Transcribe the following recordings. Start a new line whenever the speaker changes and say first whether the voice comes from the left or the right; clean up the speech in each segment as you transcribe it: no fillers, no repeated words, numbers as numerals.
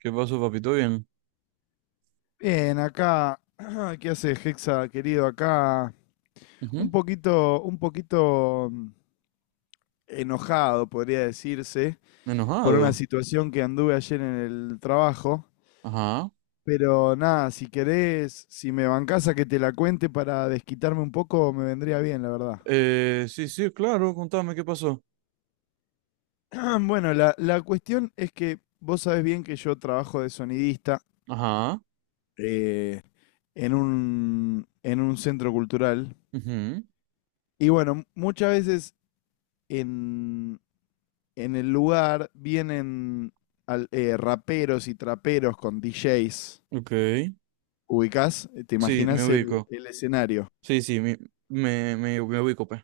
right: ¿Qué pasó, papito? Bien.
left: Bien, acá, ¿qué hace Hexa, querido? Acá un
right: Ujú.
left: poquito, un poquito enojado, podría decirse, por una
right: Enojado.
left: situación que anduve ayer en el trabajo.
right: Ajá.
left: Pero nada, si querés, si me bancás a que te la cuente para desquitarme un poco, me vendría bien, la verdad.
right: Sí, sí, claro, contame qué pasó.
left: Bueno, la cuestión es que vos sabés bien que yo trabajo de sonidista
right: Ajá.
left: eh, en en un centro cultural.
right: Ujú.
left: Y bueno, muchas veces en, en el lugar vienen raperos y traperos con DJs.
right: Ok.
left: ¿Ubicás? ¿Te
right: Sí, me
left: imaginas
right: ubico.
left: el escenario?
right: Sí, sí, me ubico, pues.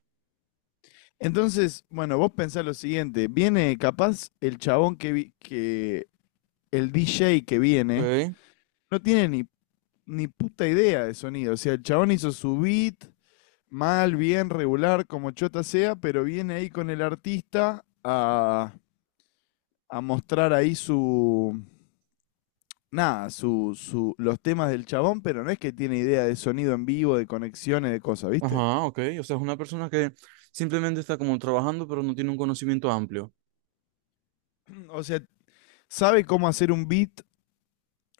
left: Entonces, bueno, vos pensás lo siguiente, viene capaz el chabón que, vi- que el DJ que viene,
right: Ok.
left: no tiene ni, ni puta idea de sonido, o sea, el chabón hizo su beat, mal, bien, regular, como chota sea, pero viene ahí con el a mostrar ahí su, nada, su, los temas del chabón, pero no es que tiene idea de sonido en vivo, de conexiones, de cosas, ¿viste?
right: Ajá, ok. O sea, es una persona que simplemente está como trabajando, pero no tiene un conocimiento amplio.
left: O sea, sabe cómo hacer un beat,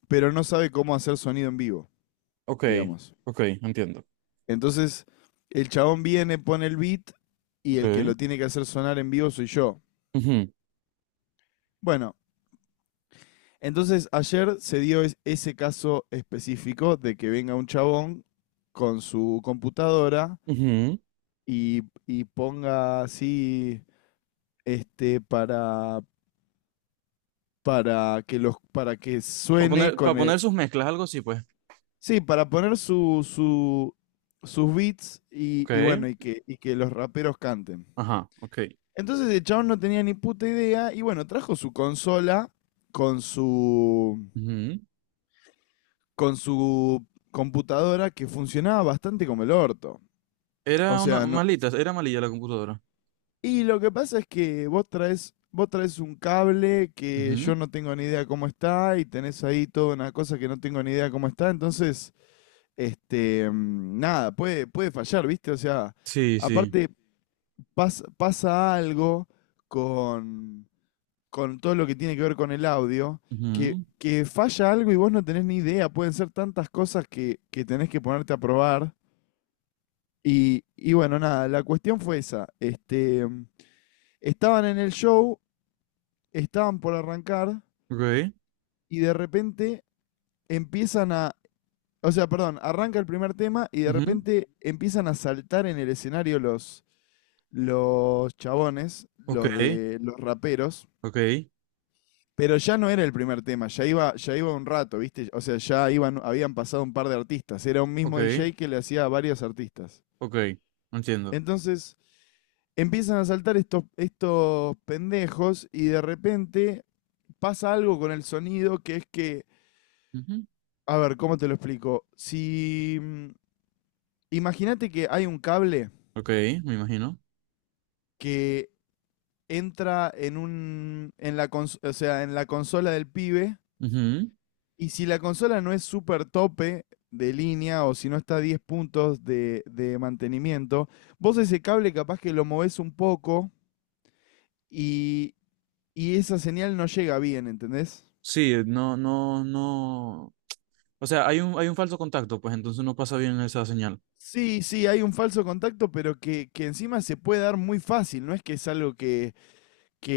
left: pero no sabe cómo hacer sonido en vivo,
right: Ok,
left: digamos.
right: ok, entiendo.
left: Entonces, el chabón viene, pone el beat y el que
right: Ok.
left: lo tiene que hacer sonar en vivo soy yo.
right: Ujú,
left: Bueno, entonces ayer se dio ese caso específico de que venga un chabón con su computadora
right: ujú.
left: y ponga así, este, para que para que suene
right: Para
left: con
right: poner sus mezclas, algo así, pues.
left: sí, para poner sus beats
right: Ok.
left: y bueno, y que los raperos canten.
right: Ajá, ok.
left: Entonces el chabón no tenía ni puta idea y bueno, trajo su consola con su,
right: Ujú.
left: con su computadora que funcionaba bastante como el orto. O
right: Era una
left: sea, no-
right: malita, era malilla la computadora.
left: y lo que pasa es que vos traes un cable que
right: Ujú.
left: yo no tengo ni idea cómo está y tenés ahí toda una cosa que no tengo ni idea cómo está, entonces... nada, puede, puede fallar, ¿viste? O sea,
right: Sí, sí.
left: aparte pasa algo con, con todo lo que tiene que ver con el audio,
right: Ujú,
left: que falla algo y vos no tenés ni idea, pueden ser tantas cosas que tenés que ponerte a probar. Y bueno, nada, la cuestión fue esa. Estaban en el show, estaban por arrancar
right: okay,
left: y de repente empiezan a, o sea, perdón, arranca el primer tema y de
right: ujú,
left: repente empiezan a saltar en el escenario los chabones, los
right: okay,
left: de los raperos,
right: okay,
left: pero ya no era el primer tema, ya iba un rato, ¿viste? O sea, ya iban, habían pasado un par de artistas, era un mismo
right: okay,
left: DJ que le hacía a varios artistas.
right: okay, entiendo.
left: Entonces, empiezan a saltar estos pendejos y de repente pasa algo con el sonido que es
right: Ujú,
left: a ver, ¿cómo te lo explico? Si, mm, Imagínate que hay un cable
right: okay, me imagino.
left: que entra en un en la o sea, en la consola del pibe
right: Ujú,
left: y si la consola no es súper tope de línea o si no está a 10 puntos de mantenimiento, vos ese cable capaz que lo movés un poco y, y esa señal no llega bien, ¿entendés?
right: sí, no, no, no. O sea, hay un falso contacto, pues entonces no pasa bien esa señal.
left: Sí, sí, hay un falso contacto, pero que encima se puede dar muy fácil, no es que es algo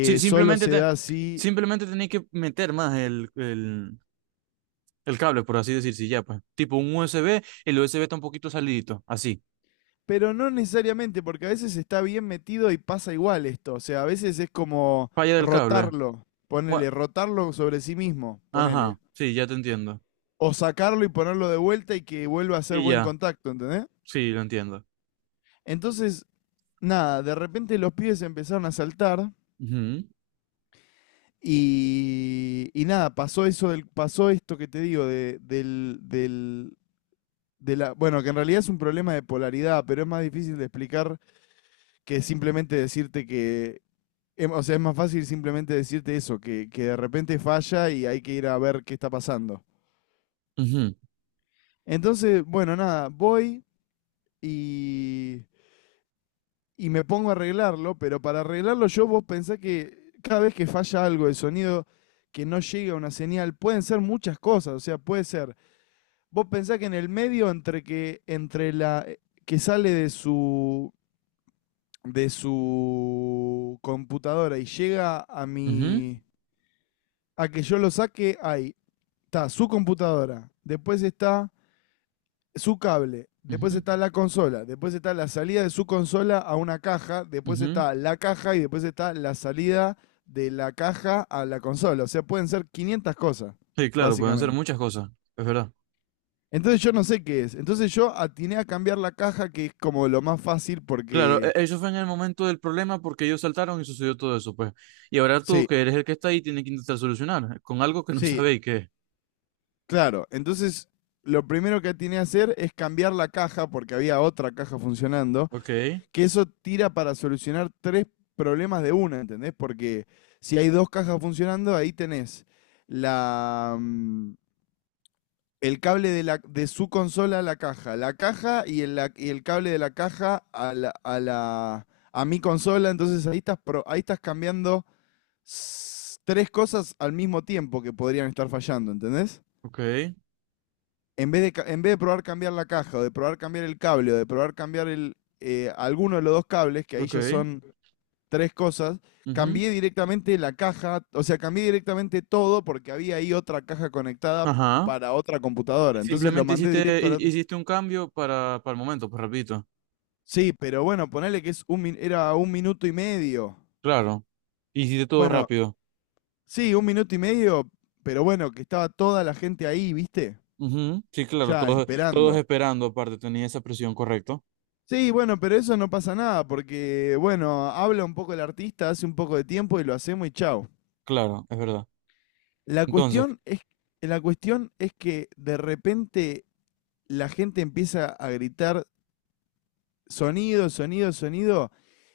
right: Sí,
left: solo
right: simplemente
left: se da así.
right: simplemente tenéis que meter más el cable, por así decir, sí, ya, pues. Tipo un USB, el USB está un poquito salidito, así.
left: Pero no necesariamente, porque a veces está bien metido y pasa igual esto. O sea, a veces es como
right: Falla del cable.
left: rotarlo,
right: Bueno,
left: ponele, rotarlo sobre sí mismo, ponele.
right: ajá, sí, ya te entiendo.
left: O sacarlo y ponerlo de vuelta y que vuelva a ser
right: Y
left: buen
right: ya,
left: contacto, ¿entendés?
right: sí, lo entiendo.
left: Entonces, nada, de repente los pibes empezaron a saltar
right: Ujú,
left: y nada, pasó eso del, pasó esto que te digo, de, del, del, de la, bueno, que en realidad es un problema de polaridad, pero es más difícil de explicar que simplemente decirte que. O sea, es más fácil simplemente decirte eso, que de repente falla y hay que ir a ver qué está pasando.
right: ujú,
left: Entonces, bueno, nada, voy y, y me pongo a arreglarlo, pero para arreglarlo yo vos pensá que cada vez que falla algo de sonido, que no llega una señal, pueden ser muchas cosas, o sea, puede ser, vos pensá que en el medio entre la que sale de su computadora y llega a
right: ujú,
left: a que yo lo saque, hay está su computadora, después está su cable, después
right: ujú.
left: está la consola, después está la salida de su consola a una caja, después
right: Ujú.
left: está la caja y después está la salida de la caja a la consola. O sea, pueden ser 500 cosas,
right: Sí, claro, pueden ser
left: básicamente.
right: muchas cosas, es verdad.
left: Entonces yo no sé qué es. Entonces yo atiné a cambiar la caja, que es como lo más fácil
right: Claro,
left: porque...
right: eso fue en el momento del problema porque ellos saltaron y sucedió todo eso, pues. Y ahora tú,
left: sí,
right: que eres el que está ahí, tienes que intentar solucionar con algo que no
left: sí,
right: sabéis qué es.
left: claro. Entonces lo primero que atiné a hacer es cambiar la caja porque había otra caja funcionando,
right: Ok,
left: que eso tira para solucionar tres problemas de una, ¿entendés? Porque si hay dos cajas funcionando, ahí tenés la, mm, el cable de su consola a la caja y y el cable de la caja a a a mi consola, entonces ahí ahí estás cambiando tres cosas al mismo tiempo que podrían estar fallando, ¿entendés?
right: ok,
left: En vez de probar cambiar la caja, o de probar cambiar el cable, o de probar cambiar alguno de los dos cables, que ahí
right: ok.
left: ya son tres cosas.
right: Ujú,
left: Cambié directamente la caja, o sea, cambié directamente todo porque había ahí otra caja conectada
right: ajá.
left: para otra computadora. Entonces lo
right: Simplemente
left: mandé directo a la otra.
right: hiciste un cambio para el momento, pues rapidito.
left: Sí, pero bueno, ponele que es era un minuto y medio.
right: Claro. Hiciste todo
left: Bueno,
right: rápido.
left: sí, un minuto y medio, pero bueno, que estaba toda la gente ahí, ¿viste?
right: Ujú, sí, claro,
left: Ya
right: todos, todos
left: esperando.
right: esperando, aparte, tenía esa presión, correcto.
left: Sí, bueno, pero eso no pasa nada, porque bueno, habla un poco el artista, hace un poco de tiempo y lo hacemos y chao.
right: Claro, es verdad.
left: La
right: Entonces,
left: cuestión es, la cuestión es que de repente la gente empieza a gritar sonido, sonido, sonido,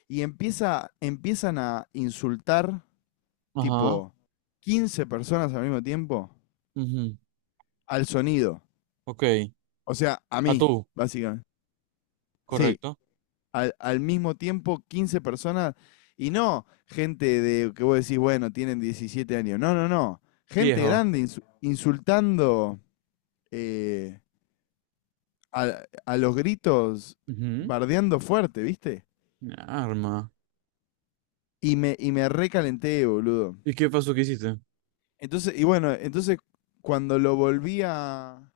left: y empiezan a insultar
right: ajá.
left: tipo 15 personas al mismo tiempo
right: Ujú,
left: al sonido.
right: ok.
left: O sea, a
right: A tú,
left: mí, básicamente. Sí,
right: correcto.
left: al mismo tiempo 15 personas y no gente de que vos decís, bueno, tienen 17 años. No, no, no. Gente
right: Viejo.
left: grande insultando eh, a los gritos,
right: Ujú.
left: bardeando fuerte, ¿viste?
right: Una Arma.
left: Y me recalenté, boludo.
right: ¿Y qué pasó que hiciste?
left: Entonces, y bueno, entonces cuando lo volví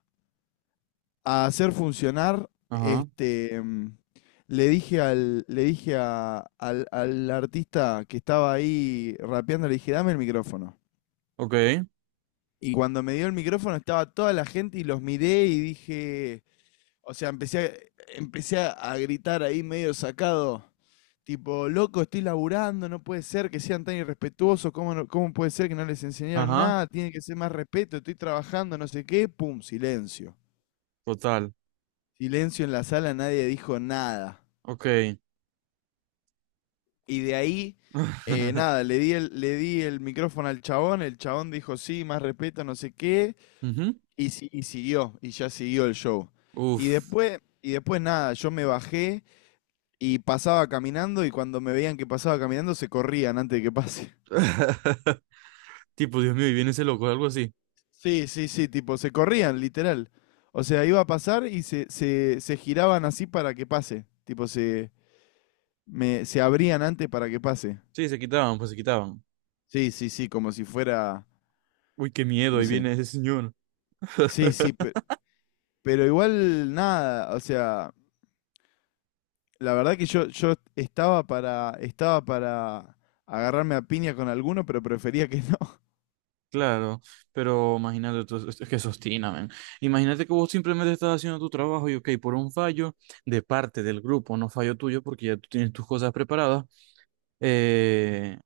left: a hacer funcionar,
right: Ajá.
left: le dije al, le dije a- al, al artista que estaba ahí rapeando, le dije, dame el micrófono.
right: Ok.
left: Y cuando me dio el micrófono estaba toda la gente y los miré y dije, o sea, empecé a gritar ahí medio sacado. Tipo, loco, estoy laburando, no puede ser que sean tan irrespetuosos, ¿ cómo puede ser que no les enseñaron
right: Ajá.
left: nada? Tiene que ser más respeto, estoy trabajando, no sé qué, pum, silencio.
right: Total.
left: Silencio en la sala, nadie dijo nada.
right: Ok.
left: Y de ahí, nada, le di el micrófono al chabón, el chabón dijo sí, más respeto, no sé qué,
right: Ujú.
left: y, si- y siguió, y ya siguió el show.
right: Uf.
left: Y después nada, yo me bajé, y pasaba caminando y cuando me veían que pasaba caminando se corrían antes de que pase.
right: Tipo, Dios mío, y viene ese loco, algo así.
left: Sí, sí, sí, tipo, se corrían, literal. O sea, iba a pasar y se giraban así para que pase. Tipo, se abrían antes para que pase.
right: Sí, se quitaban, pues se quitaban.
left: Sí, sí, sí, como si fuera,
right: Uy, qué miedo,
left: no
right: ahí
left: sé.
right: viene ese señor.
left: Sí, sí, pero igual nada, o sea, la verdad que yo estaba estaba para agarrarme a piña con alguno, pero prefería que no.
right: Claro, pero imagínate, es que sostina, men. Imagínate que vos simplemente estás haciendo tu trabajo y, ok, por un fallo de parte del grupo, no fallo tuyo, porque ya tú tienes tus cosas preparadas, eh,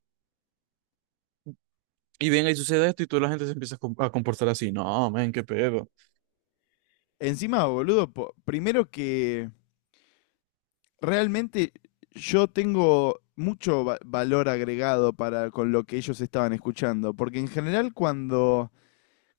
right: y venga, y sucede
left: Sí.
right: esto y toda la gente se empieza a a comportar así. No, men, qué pedo.
left: Encima, boludo, primero que... realmente yo tengo mucho valor agregado para con lo que ellos estaban escuchando, porque en general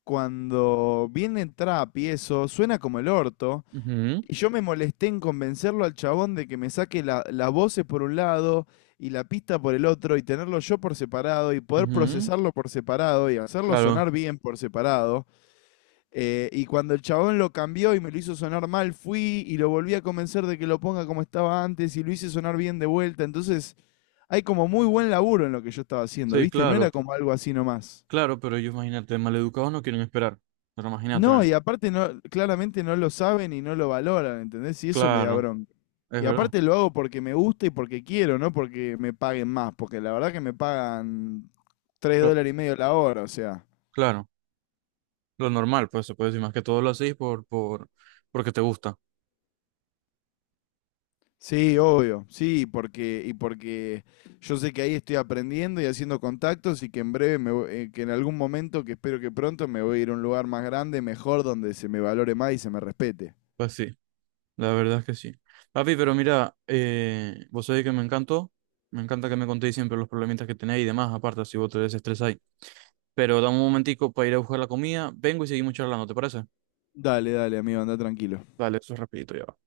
left: cuando viene trap y eso suena como el orto
right: Ujú,
left: y yo me molesté en convencerlo al chabón de que me saque las voces por un lado y la pista por el otro y tenerlo yo por separado y poder
right: ujú,
left: procesarlo por separado y hacerlo
right: claro,
left: sonar bien por separado. Y cuando el chabón lo cambió y me lo hizo sonar mal, fui y lo volví a convencer de que lo ponga como estaba antes y lo hice sonar bien de vuelta. Entonces, hay como muy buen laburo en lo que yo estaba haciendo,
right: sí,
left: ¿viste? No
right: claro,
left: era como algo así nomás.
right: claro, pero ellos, imagínate, maleducados no quieren esperar. Pero imagínate,
left: No,
right: men.
left: y aparte no, claramente no lo saben y no lo valoran, ¿entendés? Y eso me da
right: Claro,
left: bronca.
right: es
left: Y
right: verdad.
left: aparte lo hago porque me gusta y porque quiero, no porque me paguen más, porque la verdad que me pagan 3
right: Pero,
left: dólares y medio la hora, o sea.
right: claro, lo normal, pues se puede decir más que todo lo hacéis porque te gusta.
left: Sí, obvio, sí, porque, y porque yo sé que ahí estoy aprendiendo y haciendo contactos y que en breve, que en algún momento, que espero que pronto, me voy a ir a un lugar más grande, mejor, donde se me valore más y se me respete.
right: Pues sí, la verdad es que sí. Papi, pero mira, vos sabés que me encantó. Me encanta que me contéis siempre los problemitas que tenéis y demás, aparte si vos te desestresáis. Pero dame un momentico para ir a buscar la comida. Vengo y seguimos charlando, ¿te parece?
left: Dale, dale, amigo, anda tranquilo.
right: Dale, eso es rapidito ya va.